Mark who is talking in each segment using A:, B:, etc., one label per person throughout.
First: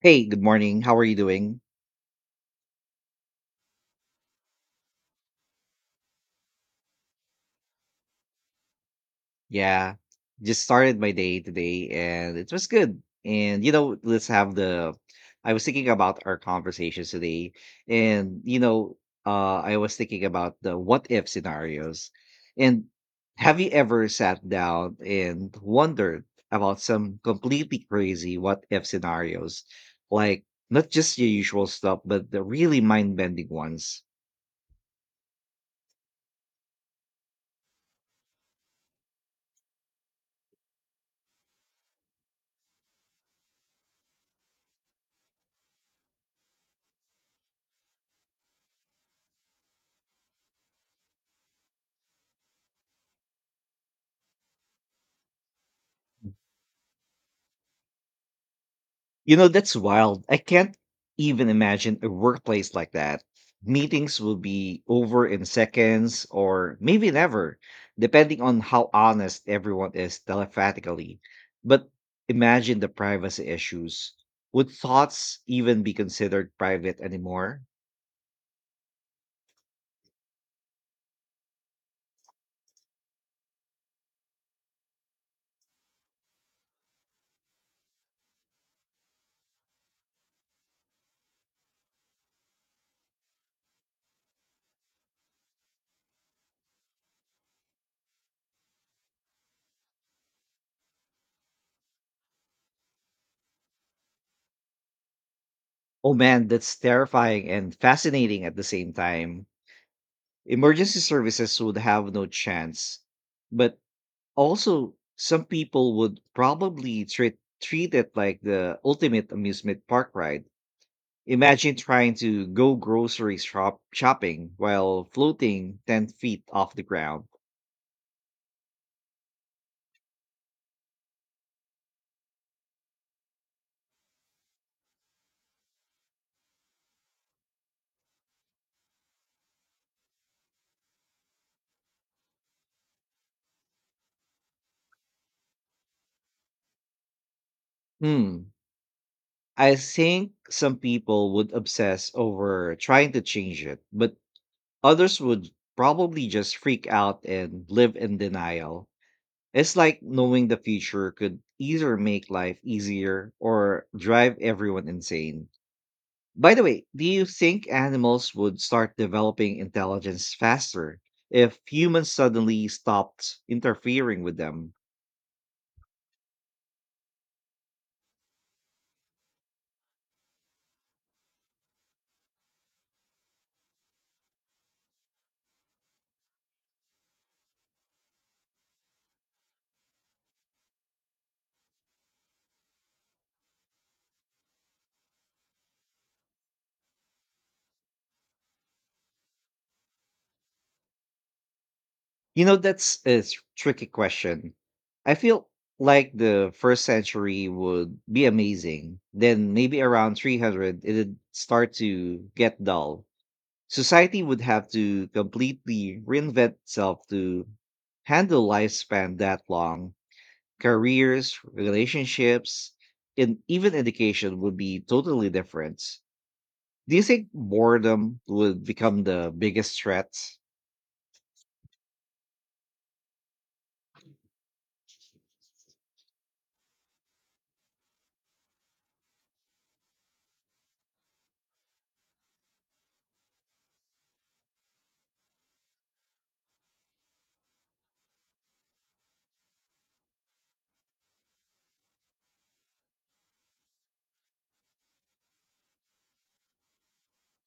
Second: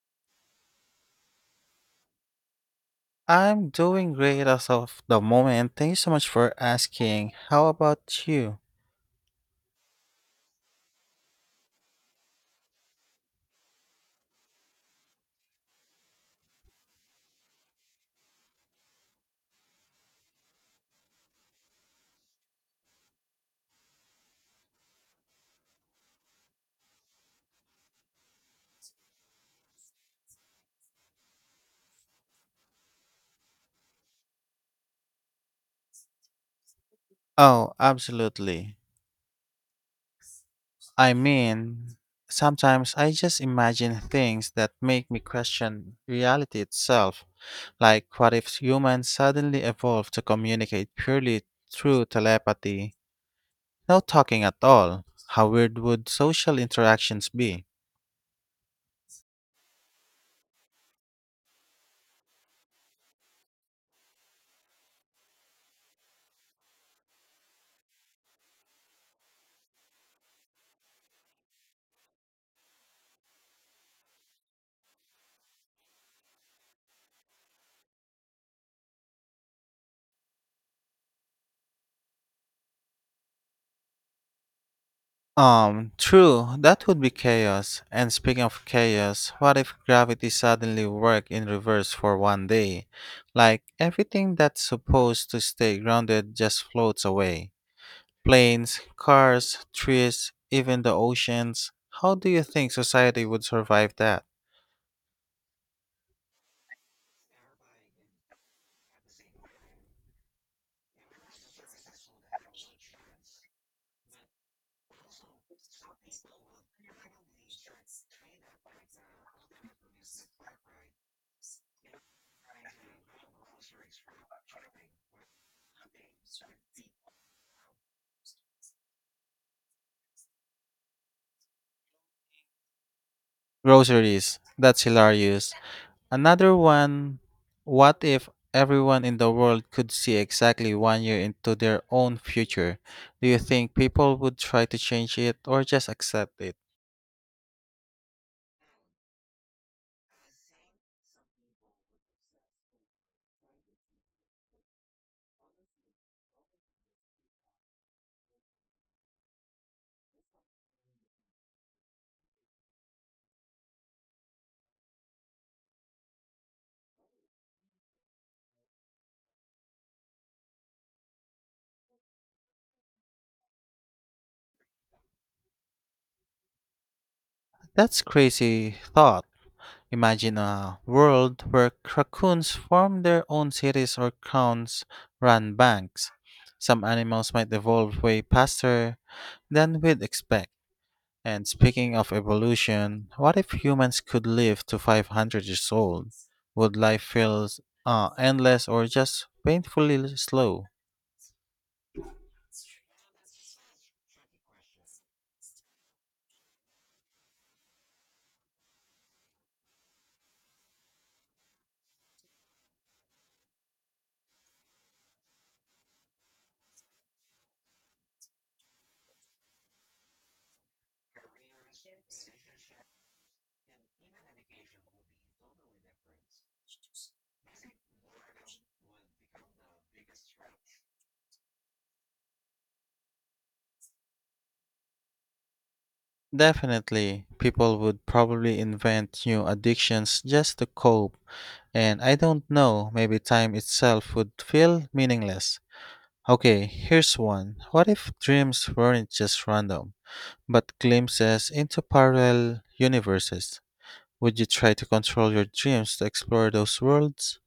A: Hey, good morning. How are you doing?
B: I'm doing great as of the moment. Thank you so much for asking. How about you?
A: Yeah, just started my day today and it was good. And you know, let's have the I was thinking about our conversations today, and I was thinking about the what if scenarios. And have you ever sat down and wondered about some completely crazy what if scenarios? Like not just your usual stuff, but the really mind-bending ones.
B: Oh, absolutely. I mean, sometimes I just imagine things that make me question reality itself. Like, what if humans suddenly evolved to communicate purely through telepathy? No talking at all. How weird would social interactions be?
A: That's wild. I can't even imagine a workplace like that. Meetings will be over in seconds or maybe never, depending on how honest everyone is telepathically. But imagine the privacy issues. Would thoughts even be considered private anymore?
B: True, that would be chaos. And speaking of chaos, what if gravity suddenly worked in reverse for 1 day? Like everything that's supposed to stay grounded just floats away. Planes, cars, trees, even the oceans. How do you think society would survive that?
A: Oh man, that's terrifying and fascinating at the same time. Emergency services would have no chance. But Also, some people would probably treat it like the ultimate amusement park ride. Imagine trying to go grocery shopping while floating 10 feet off the ground.
B: Groceries, that's hilarious. Another one, what if everyone in the world could see exactly 1 year into their own future? Do you think people would try to change it or just accept it?
A: Hmm. I think some people would obsess over trying to change it, but others would probably just freak out and live in denial. It's like knowing the future could either make life easier or drive everyone insane. By the way, do you think animals would start developing intelligence faster if humans suddenly stopped interfering with them?
B: That's crazy thought. Imagine a world where raccoons form their own cities or counts run banks. Some animals might evolve way faster than we'd expect. And speaking of evolution, what if humans could live to 500 years old? Would life feel endless or just painfully slow?
A: That's a tricky question. I feel like the first century would be amazing. Then, maybe around 300, it'd start to get dull. Society would have to completely reinvent itself to handle lifespan that long: careers, relationships, and even education would be totally different. Do you think boredom would become the biggest threat?
B: Definitely, people would probably invent new addictions just to cope, and I don't know, maybe time itself would feel meaningless. Okay, here's one. What if dreams weren't just random, but glimpses into parallel universes? Would you try to control your dreams to explore those worlds?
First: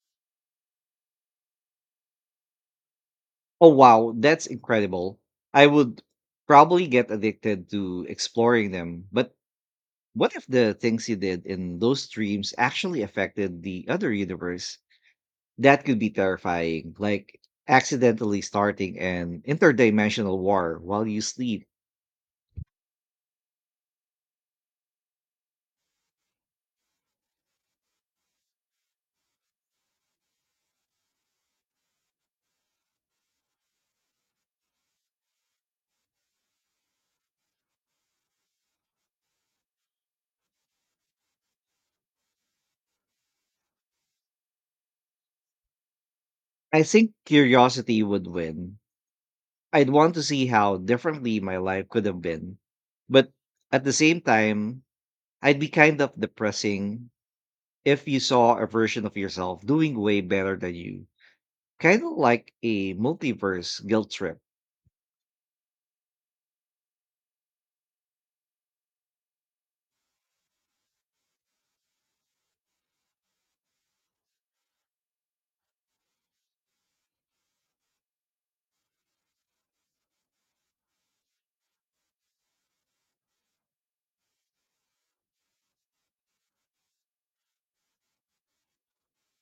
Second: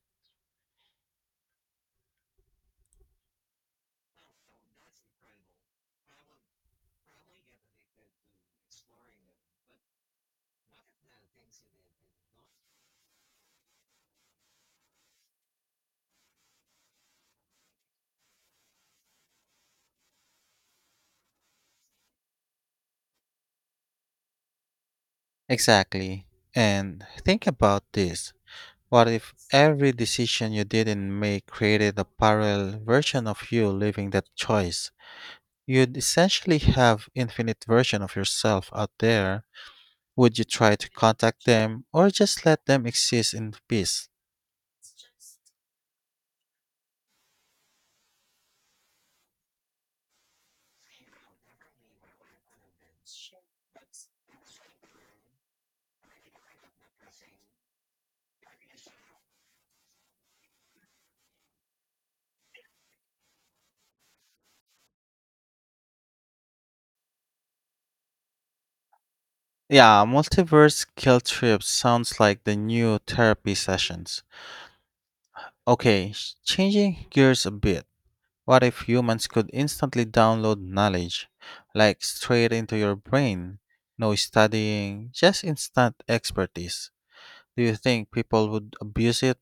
A: Oh, wow, that's incredible. I would probably get addicted to exploring them. But what if the things you did in those dreams actually affected the other universe? That could be terrifying, like accidentally starting an interdimensional war while you sleep.
B: Exactly. And think about this. What if every decision you didn't make created a parallel version of you living that choice? You'd essentially have infinite version of yourself out there. Would you try to contact them or just let them exist in peace?
A: I think curiosity would win. I'd want to see how differently my life could have been. But at the same time, I'd be kind of depressing if you saw a version of yourself doing way better than you. Kind of like a multiverse guilt trip.
B: Yeah, multiverse guilt trip sounds like the new therapy sessions. Okay, changing gears a bit. What if humans could instantly download knowledge, like straight into your brain? No studying, just instant expertise. Do you think people would abuse it?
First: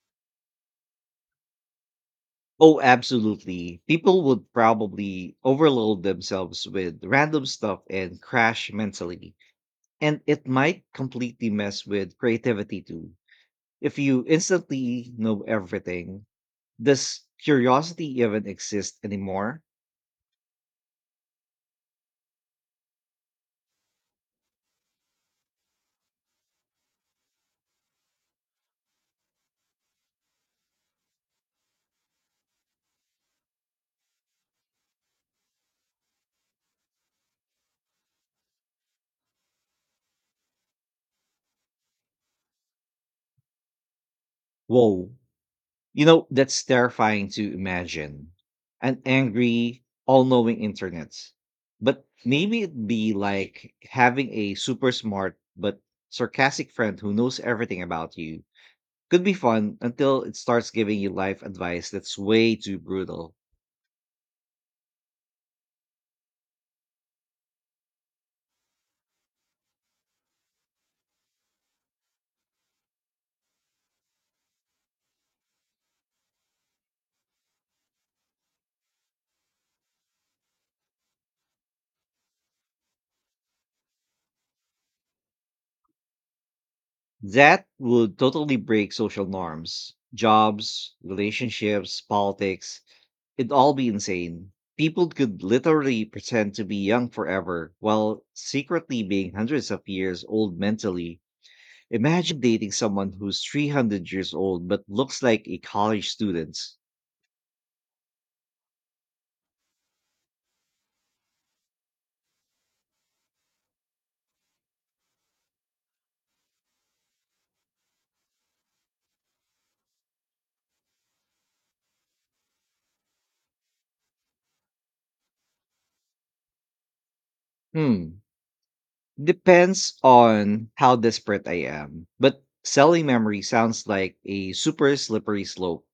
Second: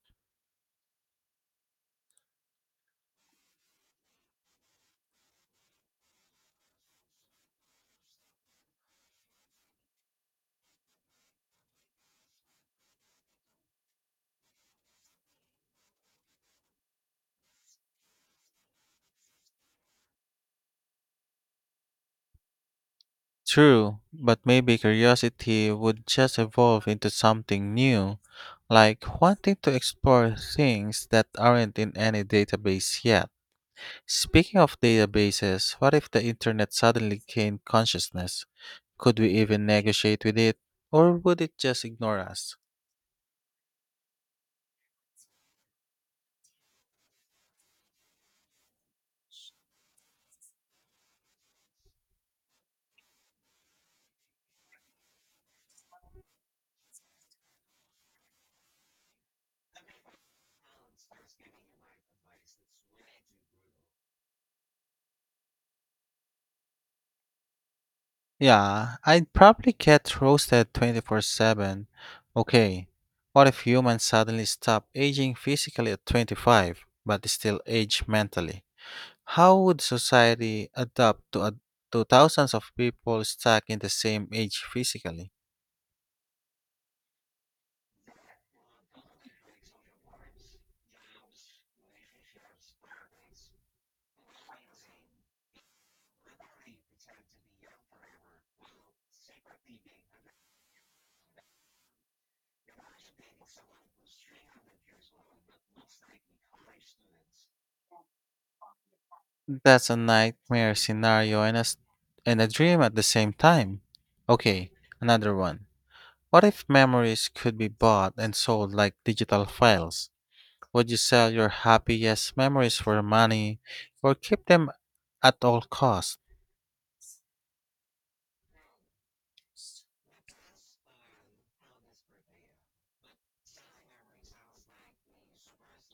A: Oh, absolutely. People would probably overload themselves with random stuff and crash mentally. And it might completely mess with creativity too. If you instantly know everything, does curiosity even exist anymore?
B: True, but maybe curiosity would just evolve into something new, like wanting to explore things that aren't in any database yet. Speaking of databases, what if the internet suddenly gained consciousness? Could we even negotiate with it, or would it just ignore us?
A: Whoa. That's terrifying to imagine. An angry, all knowing internet. But maybe it'd be like having a super smart but sarcastic friend who knows everything about you. Could be fun until it starts giving you life advice that's way too brutal.
B: Yeah, I'd probably get roasted 24/7. Okay, what if humans suddenly stop aging physically at 25, but still age mentally? How would society adapt to thousands of people stuck in the same age physically?
A: That would totally break social norms, jobs, relationships, politics. It'd all be insane. People could literally pretend to be young forever while secretly being hundreds of years old mentally. Imagine dating someone who's 300 years old but looks like a college student.
B: That's a nightmare scenario and a dream at the same time. Okay, another one. What if memories could be bought and sold like digital files? Would you sell your happiest memories for money or keep them at all costs?
A: Hmm. Depends on how desperate I am. But selling memory sounds like a super slippery slope.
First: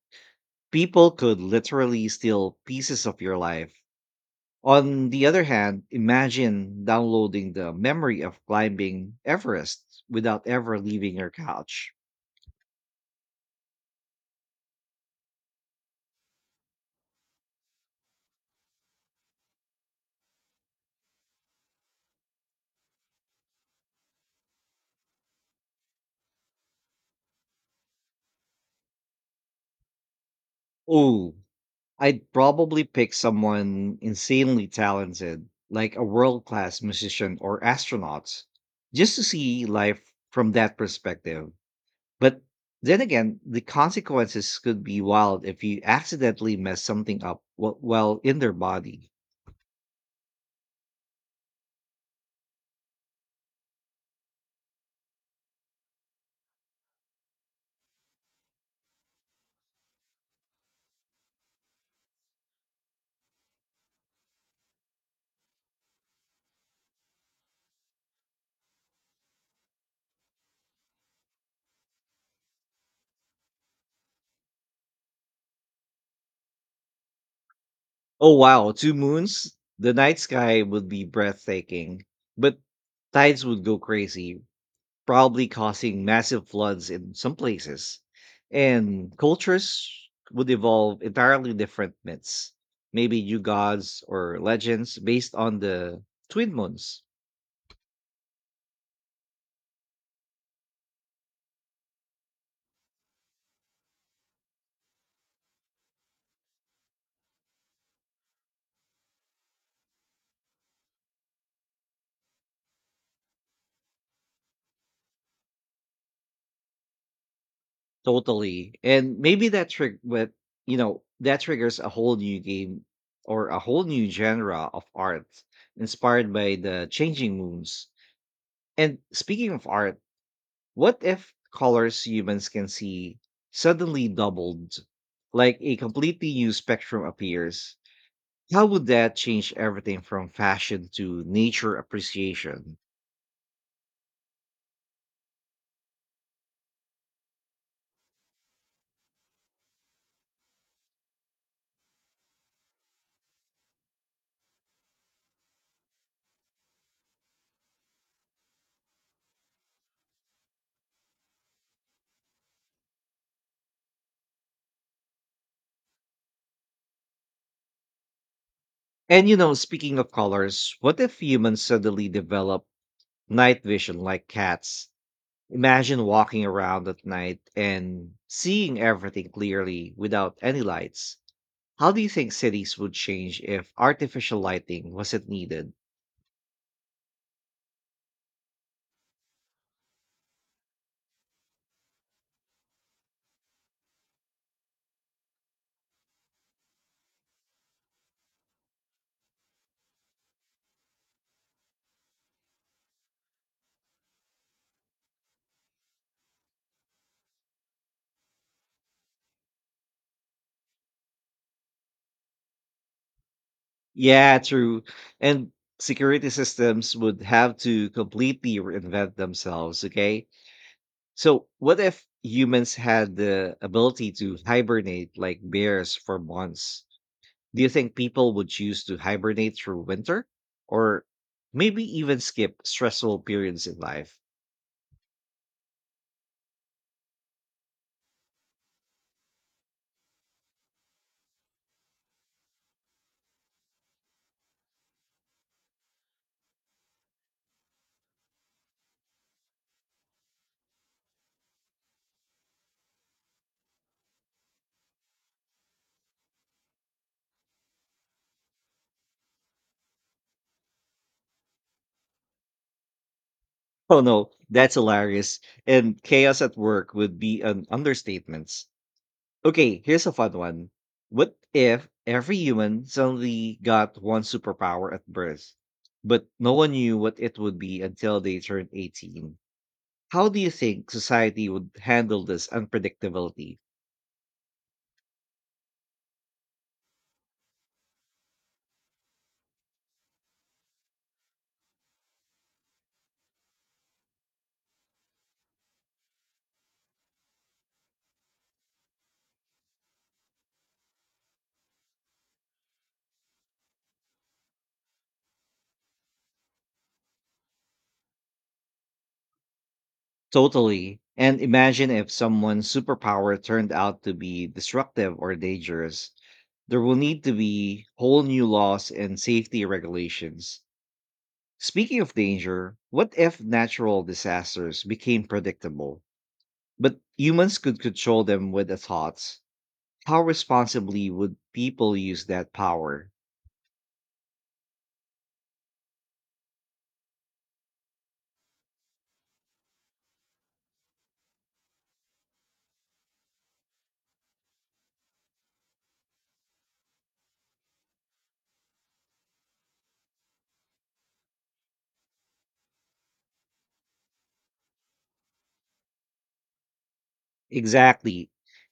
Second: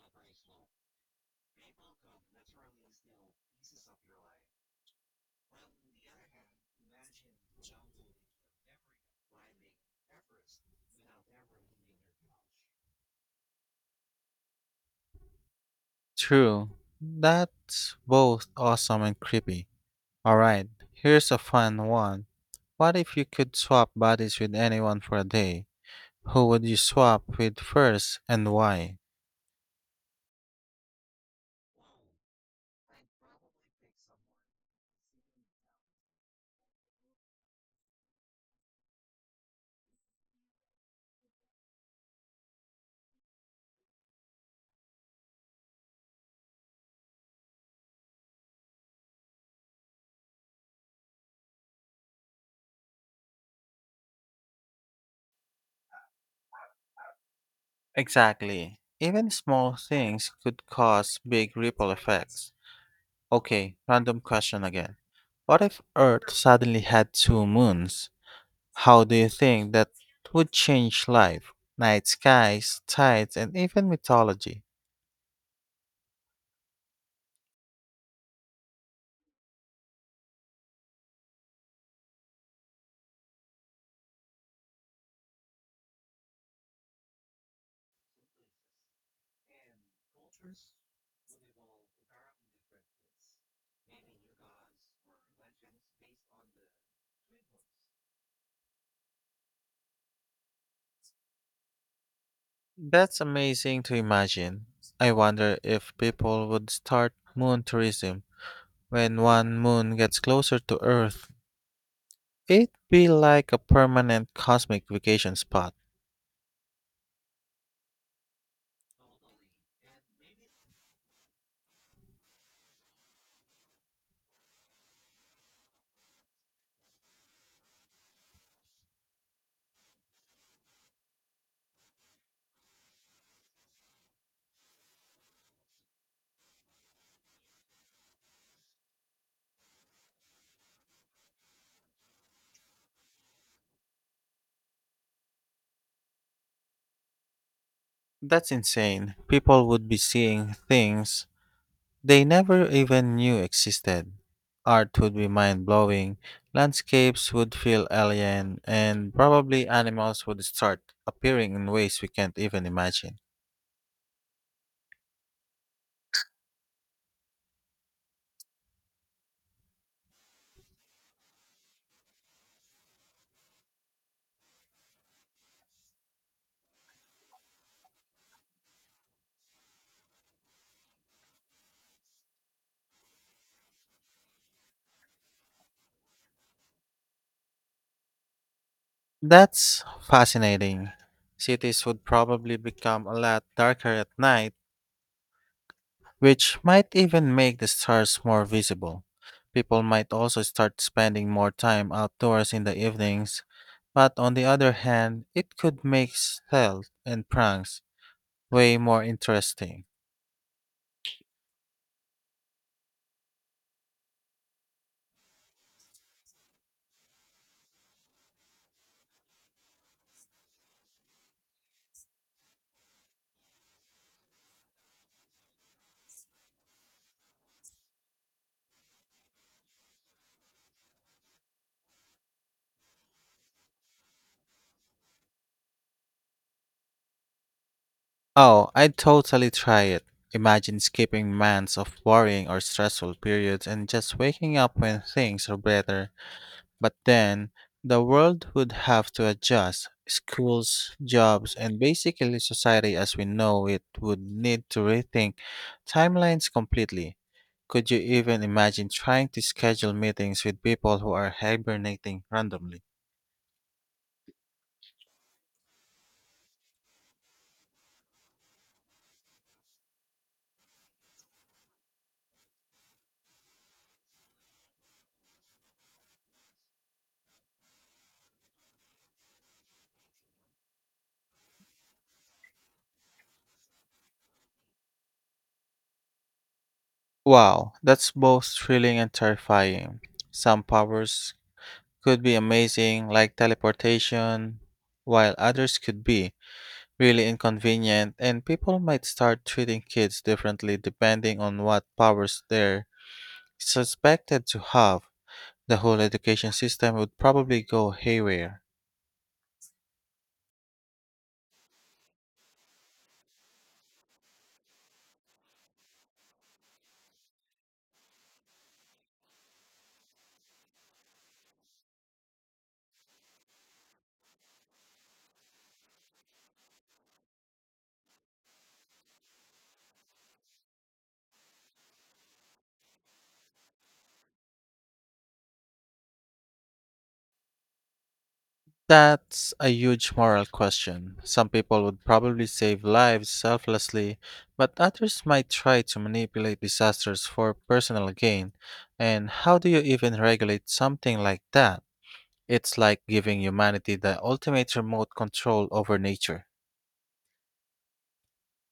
A: People could literally steal pieces of your life. On the other hand, imagine downloading the memory of climbing Everest without ever leaving your couch.
B: True. That's both awesome and creepy. Alright, here's a fun one. What if you could swap bodies with anyone for a day? Who would you swap with first and why?
A: Oh, I'd probably pick someone insanely talented, like a world class musician or astronaut, just to see life from that perspective. But then again, the consequences could be wild if you accidentally mess something up while in their body.
B: Exactly. Even small things could cause big ripple effects. Okay, random question again. What if Earth suddenly had two moons? How do you think that would change life? Night skies, tides, and even mythology.
A: Oh wow, two moons? The night sky would be breathtaking, but tides would go crazy, probably causing massive floods in some places. And cultures would evolve entirely different myths, maybe new gods or legends based on the twin moons.
B: That's amazing to imagine. I wonder if people would start moon tourism. When one moon gets closer to Earth, it'd be like a permanent cosmic vacation spot.
A: Totally. And maybe that trick but you know, that triggers a whole new game or a whole new genre of art inspired by the changing moons. And speaking of art, what if colors humans can see suddenly doubled, like a completely new spectrum appears? How would that change everything from fashion to nature appreciation?
B: That's insane. People would be seeing things they never even knew existed. Art would be mind blowing, landscapes would feel alien, and probably animals would start appearing in ways we can't even imagine.
A: And speaking of colors, what if humans suddenly develop night vision like cats? Imagine walking around at night and seeing everything clearly without any lights. How do you think cities would change if artificial lighting wasn't needed?
B: That's fascinating. Cities would probably become a lot darker at night, which might even make the stars more visible. People might also start spending more time outdoors in the evenings, but on the other hand, it could make stealth and pranks way more interesting.
A: Yeah, true. And security systems would have to completely reinvent themselves, okay? So, what if humans had the ability to hibernate like bears for months? Do you think people would choose to hibernate through winter or maybe even skip stressful periods in life?
B: Oh, I'd totally try it. Imagine skipping months of worrying or stressful periods and just waking up when things are better. But then, the world would have to adjust. Schools, jobs, and basically society as we know it would need to rethink timelines completely. Could you even imagine trying to schedule meetings with people who are hibernating randomly?
A: Oh no, that's hilarious. And chaos at work would be an understatement. Okay, here's a fun one. What if every human suddenly got one superpower at birth, but no one knew what it would be until they turned 18? How do you think society would handle this unpredictability?
B: Wow, that's both thrilling and terrifying. Some powers could be amazing, like teleportation, while others could be really inconvenient, and people might start treating kids differently depending on what powers they're suspected to have. The whole education system would probably go haywire.
A: Totally. And imagine if someone's superpower turned out to be destructive or dangerous. There will need to be whole new laws and safety regulations. Speaking of danger, what if natural disasters became predictable? But humans could control them with the thoughts. How responsibly would people use that power?
B: That's a huge moral question. Some people would probably save lives selflessly, but others might try to manipulate disasters for personal gain. And how do you even regulate something like that? It's like giving humanity the ultimate remote control over nature.
A: Exactly.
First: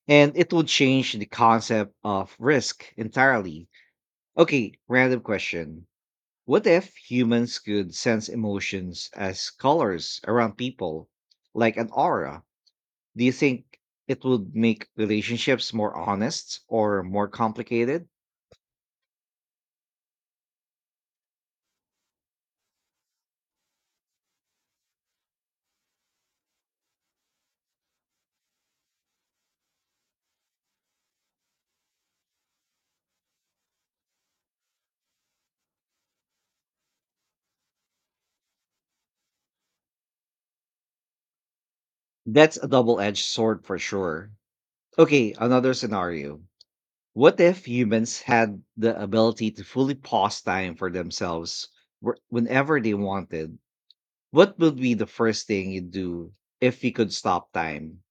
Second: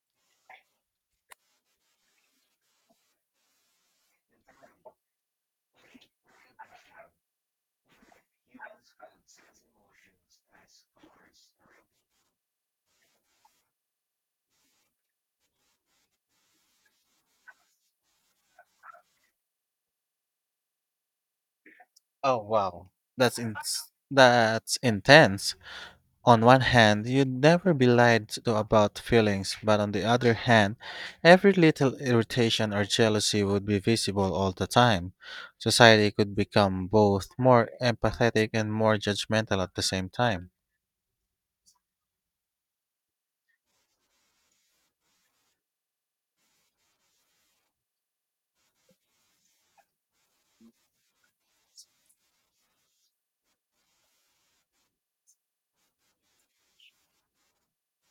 A: And it would change the concept of risk entirely. Okay, random question. What if humans could sense emotions as colors around people, like an aura? Do you think it would make relationships more honest or more complicated?
B: Oh wow, that's in- that's intense. On one hand, you'd never be lied to about feelings, but on the other hand, every little irritation or jealousy would be visible all the time. Society could become both more empathetic and more judgmental at the same time.
A: That's a double edged sword for sure. Okay, another scenario. What if humans had the ability to fully pause time for themselves whenever they wanted? What would be the first thing you'd do if you could stop time?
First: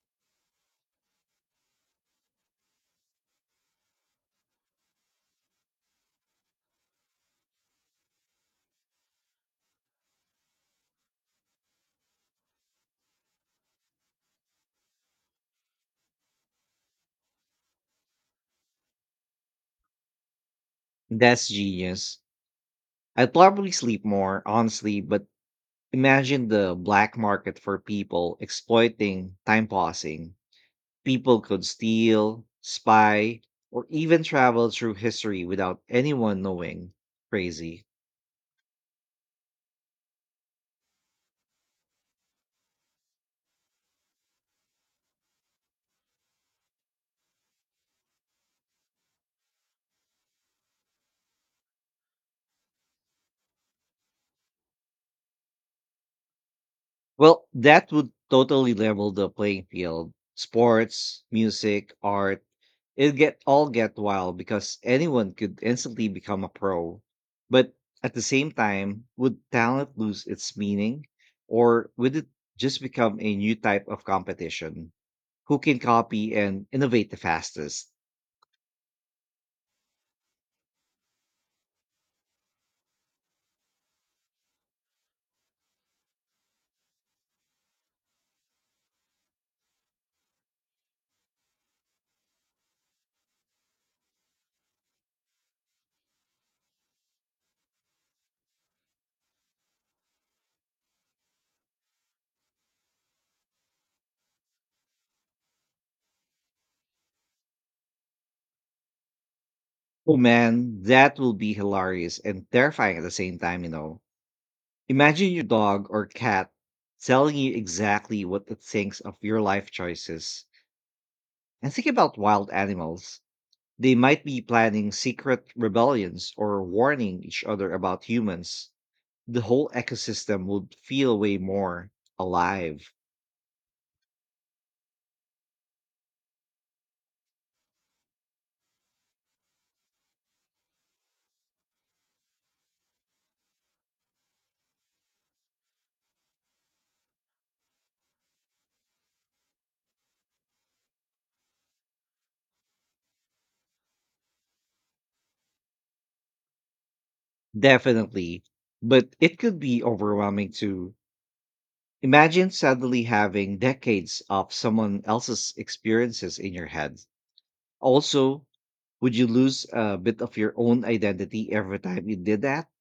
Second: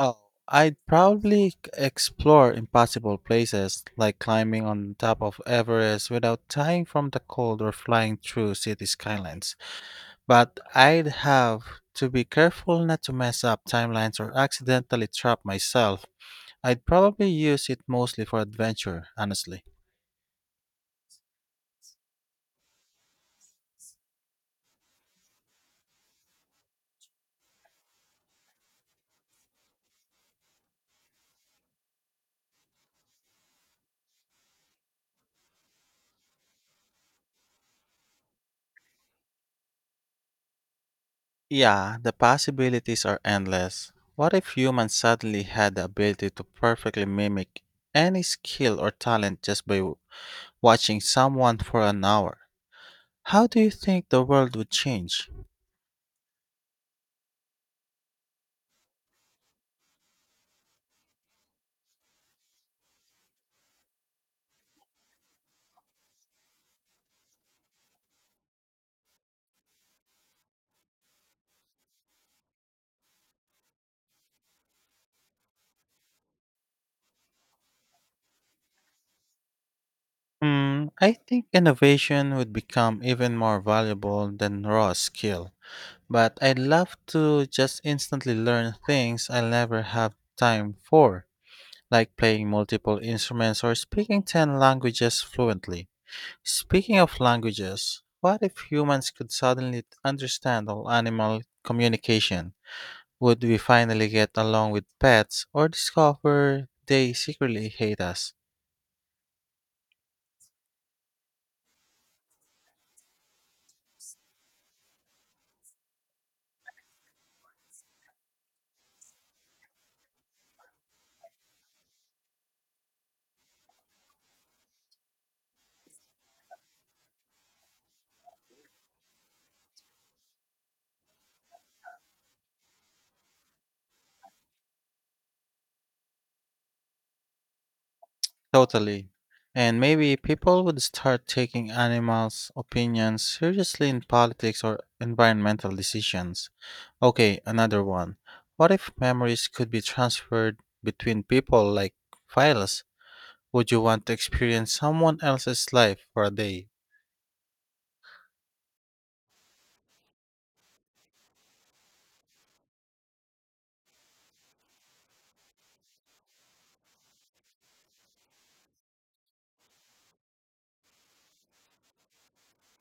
B: Oh, I'd probably explore impossible places, like climbing on top of Everest without dying from the cold or flying through city skylines. But I'd have to be careful not to mess up timelines or accidentally trap myself. I'd probably use it mostly for adventure, honestly.
A: That's genius. I'd probably sleep more, honestly, but imagine the black market for people exploiting time pausing. People could steal, spy, or even travel through history without anyone knowing. Crazy.
B: Yeah, the possibilities are endless. What if humans suddenly had the ability to perfectly mimic any skill or talent just by watching someone for an hour? How do you think the world would change?
A: Well, that would totally level the playing field. Sports, music, art, it get all get wild because anyone could instantly become a pro. But at the same time, would talent lose its meaning or would it just become a new type of competition? Who can copy and innovate the fastest?
B: Hmm, I think innovation would become even more valuable than raw skill. But I'd love to just instantly learn things I'll never have time for, like playing multiple instruments or speaking 10 languages fluently. Speaking of languages, what if humans could suddenly understand all animal communication? Would we finally get along with pets or discover they secretly hate us?
A: Oh man, that will be hilarious and terrifying at the same time. Imagine your dog or cat telling you exactly what it thinks of your life choices. And think about wild animals. They might be planning secret rebellions or warning each other about humans. The whole ecosystem would feel way more alive.
B: Totally. And maybe people would start taking animals' opinions seriously in politics or environmental decisions. Okay, another one. What if memories could be transferred between people like files? Would you want to experience someone else's life for a day?
A: Definitely. But it could be overwhelming too. Imagine suddenly having decades of someone else's experiences in your head. Also, would you lose a bit of your own identity every time you did that?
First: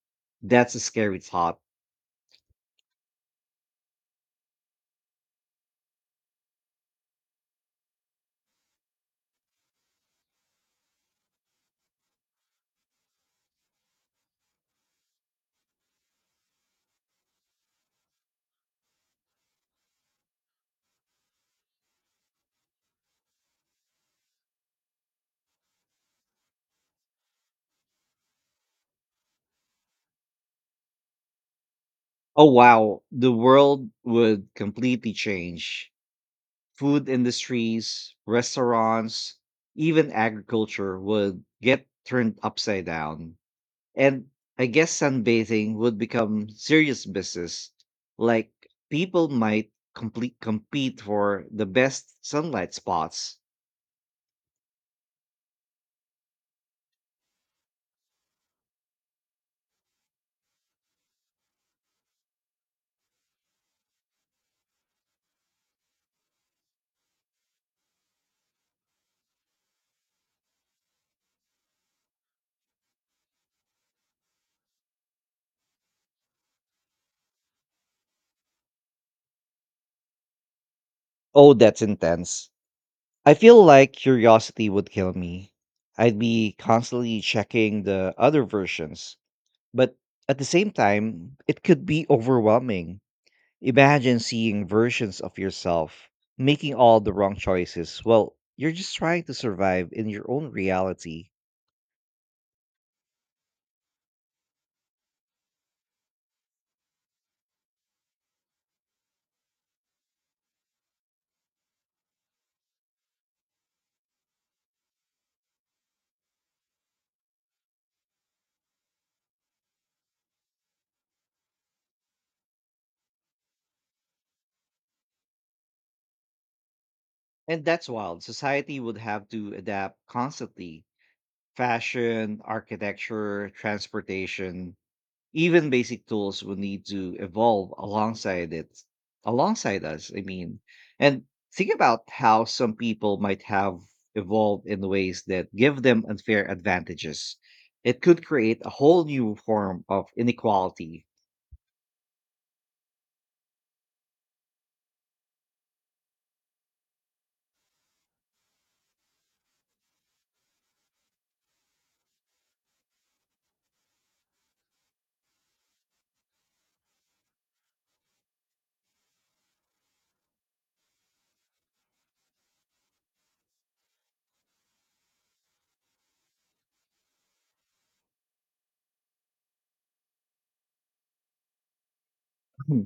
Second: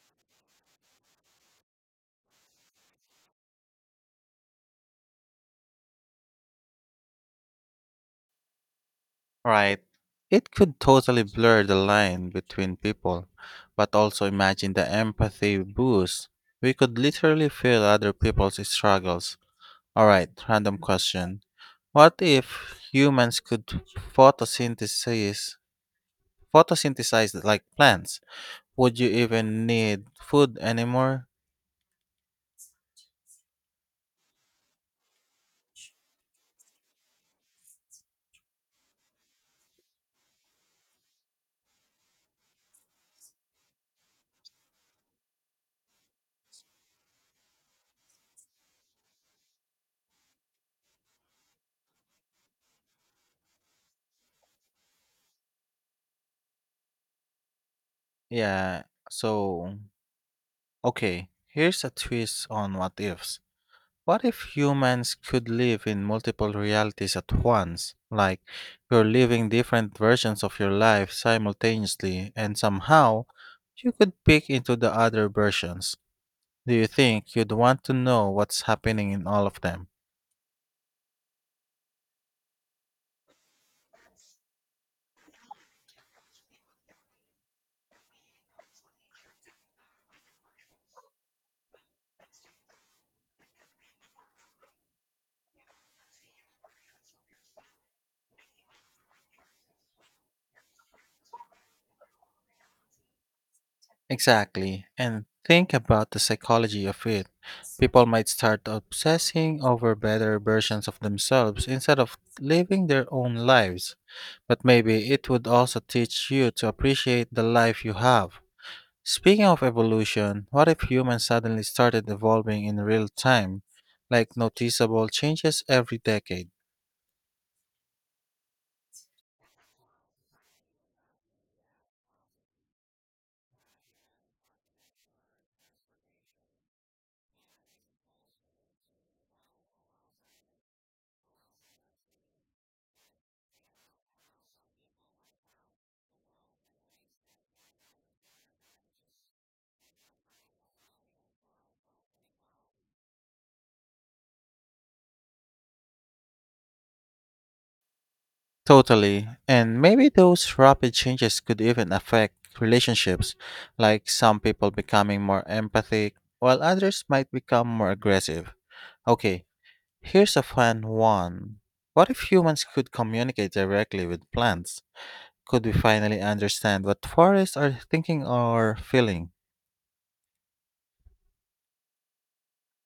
A: That's a scary thought.
B: Right. It could totally blur the line between people, but also imagine the empathy boost. We could literally feel other people's struggles. All right, random question. What if humans could photosynthesize photosynthesize like plants? Would you even need food anymore?
A: Oh wow, the world would completely change. Food industries, restaurants, even agriculture would get turned upside down. And I guess sunbathing would become serious business. Like people might complete compete for the best sunlight spots.
B: Yeah, so okay, here's a twist on what ifs. What if humans could live in multiple realities at once? Like you're living different versions of your life simultaneously and somehow you could peek into the other versions. Do you think you'd want to know what's happening in all of them?
A: Oh, that's intense. I feel like curiosity would kill me. I'd be constantly checking the other versions, but at the same time, it could be overwhelming. Imagine seeing versions of yourself, making all the wrong choices. Well, you're just trying to survive in your own reality.
B: Exactly. And think about the psychology of it. People might start obsessing over better versions of themselves instead of living their own lives. But maybe it would also teach you to appreciate the life you have. Speaking of evolution, what if humans suddenly started evolving in real time, like noticeable changes every decade?
A: And that's wild. Society would have to adapt constantly: fashion, architecture, transportation, even basic tools will need to evolve alongside it, alongside us, I mean. And think about how some people might have evolved in ways that give them unfair advantages. It could create a whole new form of inequality.
B: Totally. And maybe those rapid changes could even affect relationships, like some people becoming more empathic, while others might become more aggressive. Okay, here's a fun one. What if humans could communicate directly with plants? Could we finally understand what forests are thinking or feeling?
A: Hmm.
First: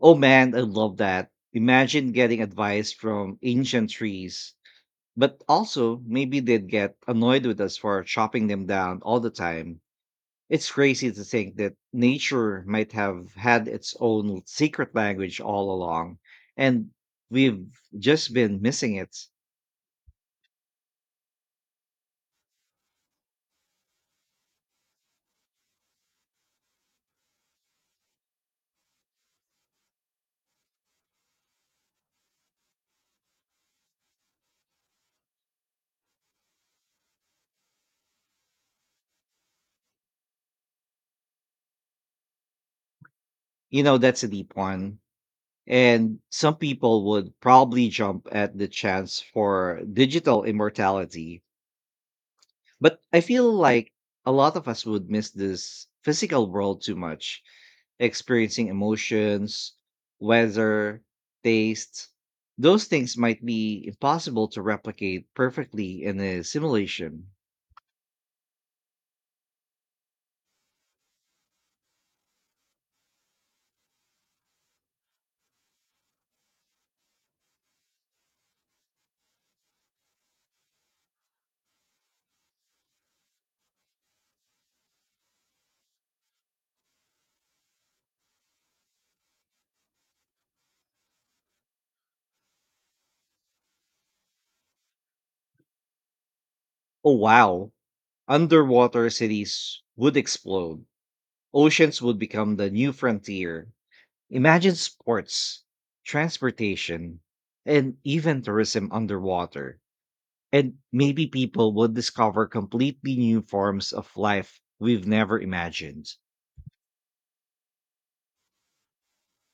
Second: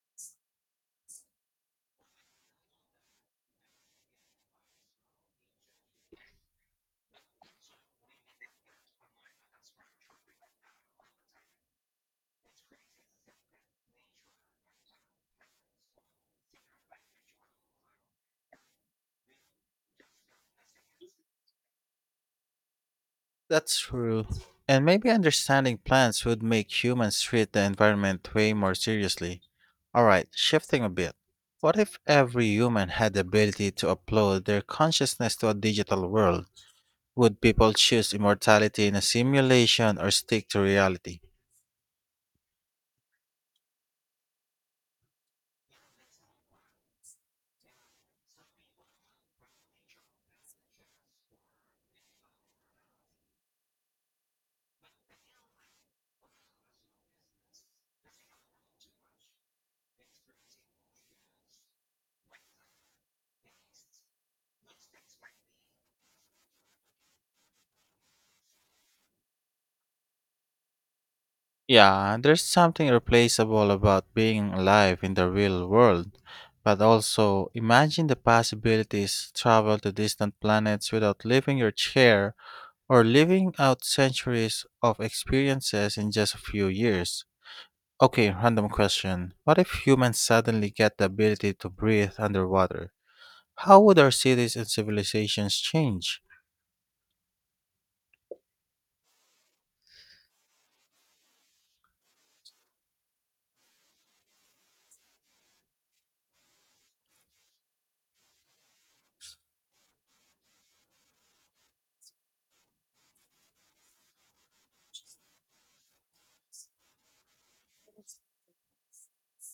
A: Oh man, I love that. Imagine getting advice from ancient trees, but also maybe they'd get annoyed with us for chopping them down all the time. It's crazy to think that nature might have had its own secret language all along, and we've just been missing it.
B: That's true. And maybe understanding plants would make humans treat the environment way more seriously. Alright, shifting a bit. What if every human had the ability to upload their consciousness to a digital world? Would people choose immortality in a simulation or stick to reality?
A: That's a deep one. And some people would probably jump at the chance for digital immortality. But I feel like a lot of us would miss this physical world too much. Experiencing emotions, weather, tastes. Those things might be impossible to replicate perfectly in a simulation.
B: Yeah, there's something irreplaceable about being alive in the real world. But also, imagine the possibilities, travel to distant planets without leaving your chair or living out centuries of experiences in just a few years. Okay, random question. What if humans suddenly get the ability to breathe underwater? How would our cities and civilizations change?
A: Oh, wow. Underwater cities would explode. Oceans would become the new frontier. Imagine sports, transportation, and even tourism underwater. And maybe people would discover completely new forms of life we've never imagined.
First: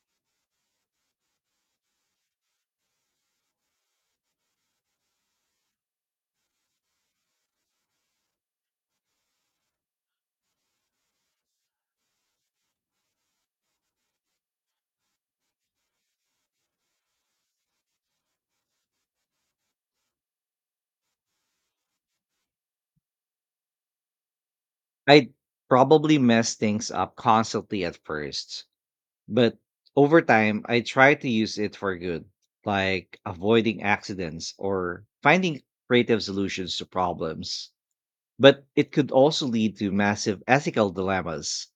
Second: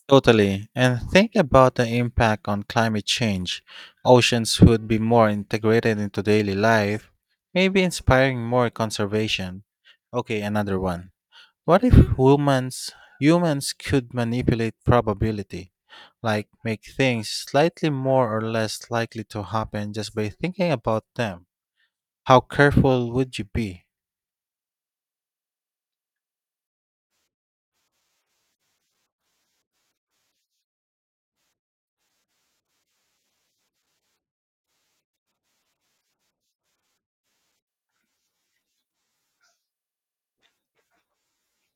B: Totally. And think about the impact on climate change. Oceans would be more integrated into daily life, maybe inspiring more conservation. Okay, another one. What if humans could manipulate probability? Like make things slightly more or less likely to happen just by thinking about them. How careful would you be?
A: I'd probably mess things up constantly at first, but over time, I try to use it for good, like avoiding accidents or finding creative solutions to problems. But it could also lead to massive ethical dilemmas.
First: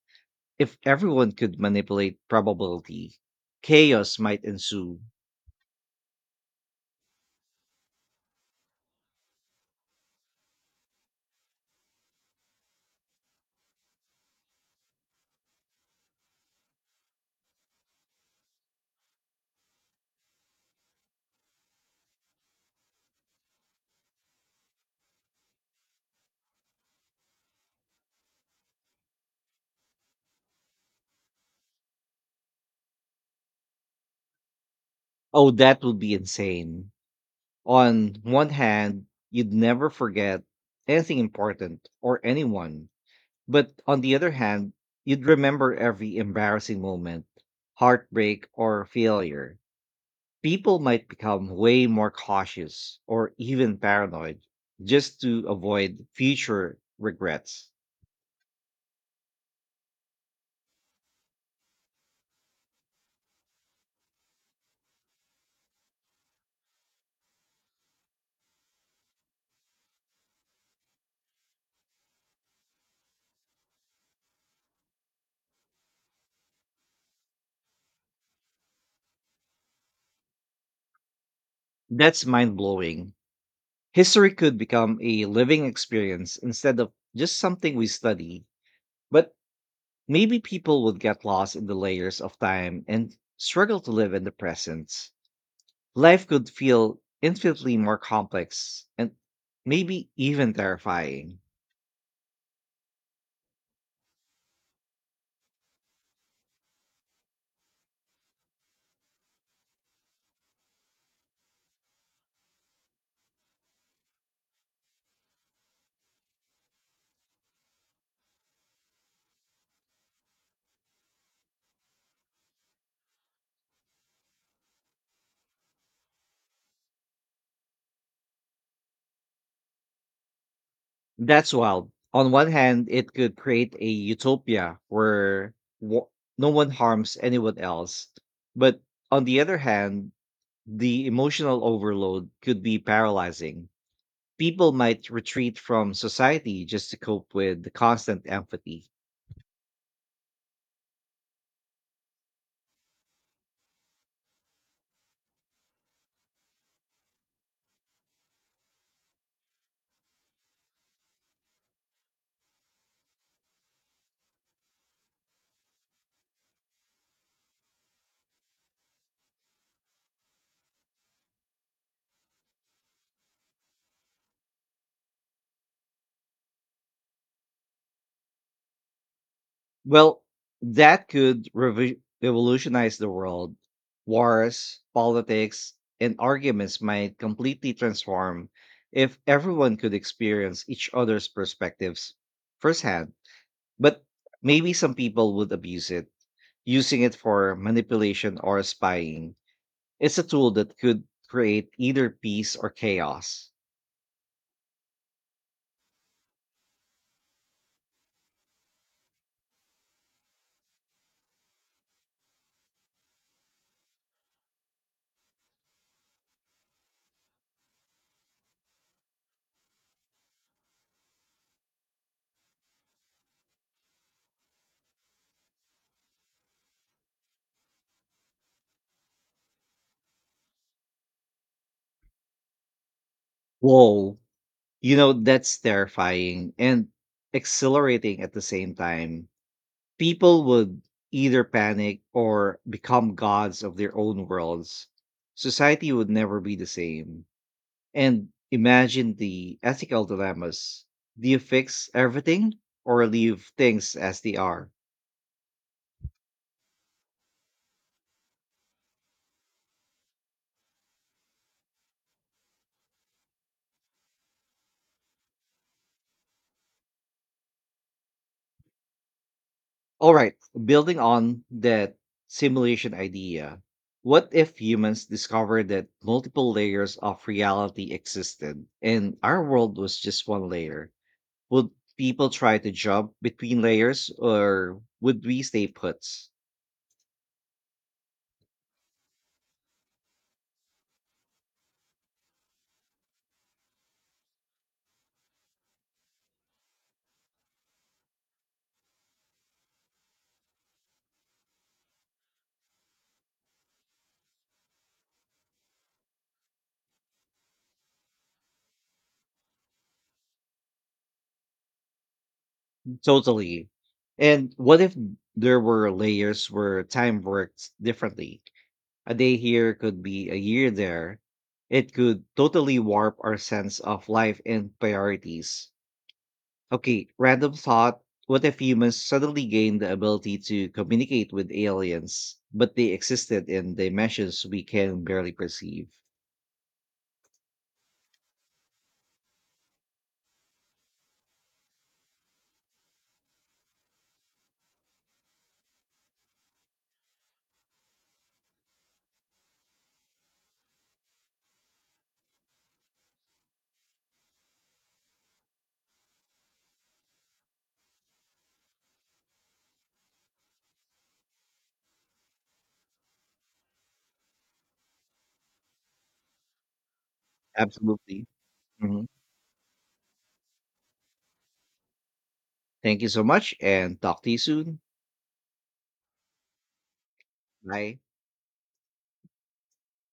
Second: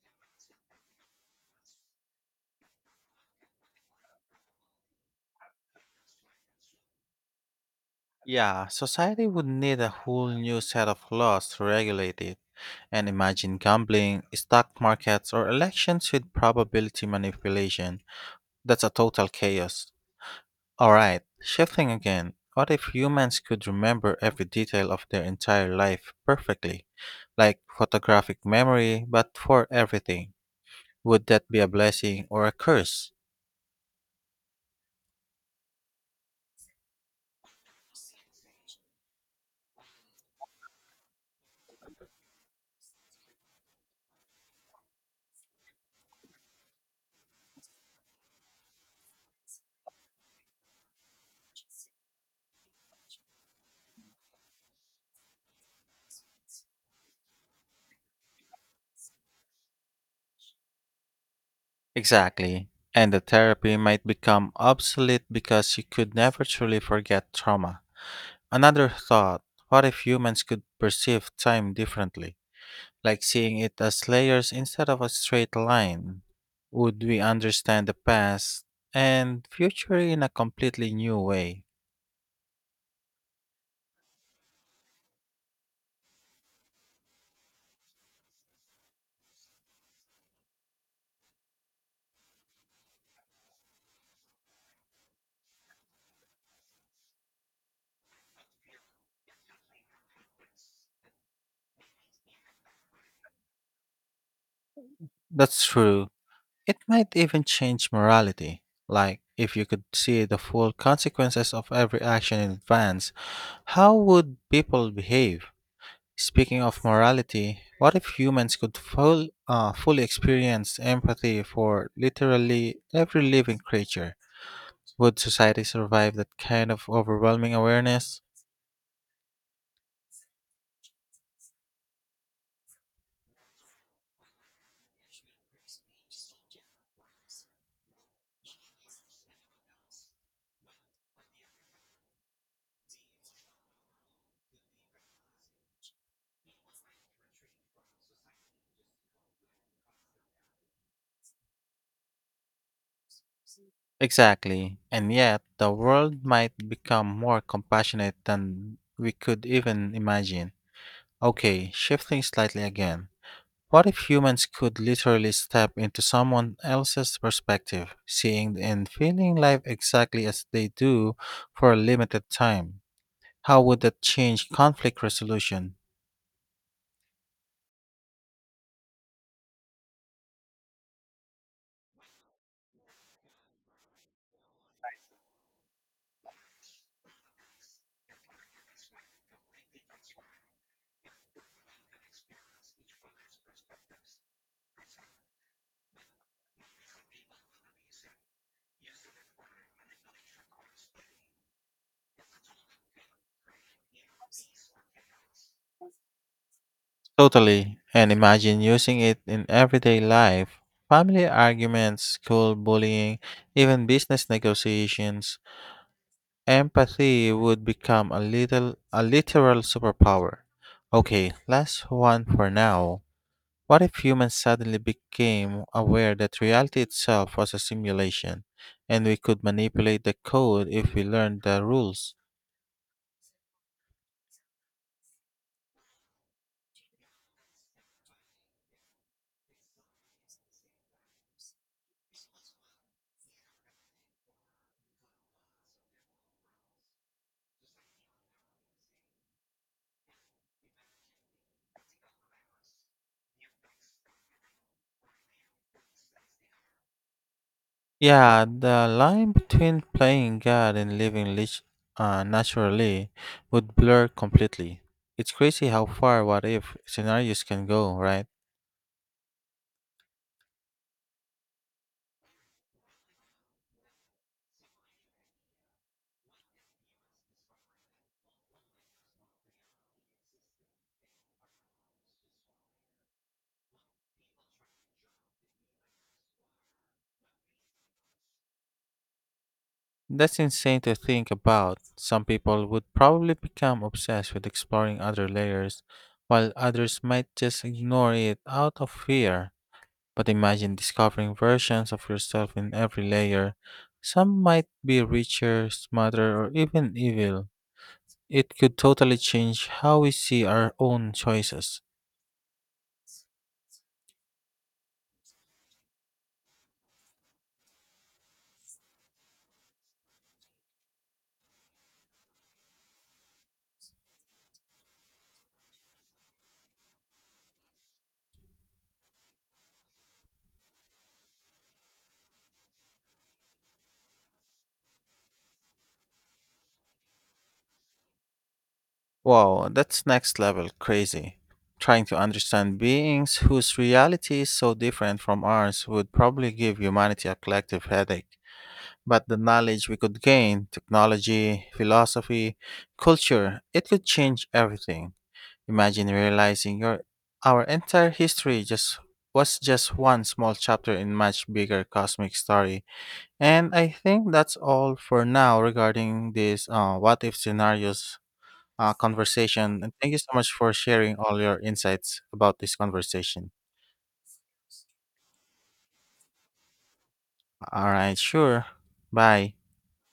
A: If everyone could manipulate probability, chaos might ensue.
B: Yeah, society would need a whole new set of laws to regulate it. And imagine gambling, stock markets, or elections with probability manipulation. That's a total chaos. Alright, shifting again. What if humans could remember every detail of their entire life perfectly? Like photographic memory, but for everything. Would that be a blessing or a curse?
A: Oh, that would be insane. On one hand, you'd never forget anything important or anyone. But on the other hand, you'd remember every embarrassing moment, heartbreak, or failure. People might become way more cautious or even paranoid just to avoid future regrets.
B: Exactly. And the therapy might become obsolete because you could never truly forget trauma. Another thought, what if humans could perceive time differently? Like seeing it as layers instead of a straight line? Would we understand the past and future in a completely new way?
A: That's mind blowing. History could become a living experience instead of just something we study. But maybe people would get lost in the layers of time and struggle to live in the present. Life could feel infinitely more complex and maybe even terrifying.
B: That's true. It might even change morality. Like, if you could see the full consequences of every action in advance, how would people behave? Speaking of morality, what if humans could fully experience empathy for literally every living creature? Would society survive that kind of overwhelming awareness?
A: That's wild. On one hand, it could create a utopia where wo- no one harms anyone else. But on the other hand, the emotional overload could be paralyzing. People might retreat from society just to cope with the constant empathy.
B: Exactly. And yet, the world might become more compassionate than we could even imagine. Okay, shifting slightly again. What if humans could literally step into someone else's perspective, seeing and feeling life exactly as they do for a limited time? How would that change conflict resolution?
A: Well, that could revolutionize the world. Wars, politics, and arguments might completely transform if everyone could experience each other's perspectives firsthand. But maybe some people would abuse it, using it for manipulation or spying. It's a tool that could create either peace or chaos.
B: Totally. And imagine using it in everyday life. Family arguments, school bullying, even business negotiations. Empathy would become a little a literal superpower. Okay, last one for now. What if humans suddenly became aware that reality itself was a simulation and we could manipulate the code if we learned the rules?
A: Whoa, that's terrifying and exhilarating at the same time. People would either panic or become gods of their own worlds. Society would never be the same. And imagine the ethical dilemmas. Do you fix everything or leave things as they are?
B: Yeah, the line between playing God and living naturally would blur completely. It's crazy how far what if scenarios can go, right?
A: All right, building on that simulation idea, what if humans discovered that multiple layers of reality existed and our world was just one layer? Would people try to jump between layers or would we stay put?
B: That's insane to think about. Some people would probably become obsessed with exploring other layers, while others might just ignore it out of fear. But imagine discovering versions of yourself in every layer. Some might be richer, smarter, or even evil. It could totally change how we see our own choices.
A: Totally. And what if there were layers where time worked differently? A day here could be a year there. It could totally warp our sense of life and priorities. Okay, random thought. What if humans suddenly gained the ability to communicate with aliens, but they existed in dimensions we can barely perceive?
B: Wow, that's next level crazy. Trying to understand beings whose reality is so different from ours would probably give humanity a collective headache. But the knowledge we could gain, technology, philosophy, culture, it could change everything. Imagine realizing your our entire history just was just one small chapter in much bigger cosmic story. And I think that's all for now regarding this what if scenarios
A: Absolutely. Mhm.
B: conversation. And thank you so much for sharing all your insights about this
A: Thank you so
B: conversation.
A: much and talk to you soon.
B: All
A: Bye.
B: right, sure. Bye.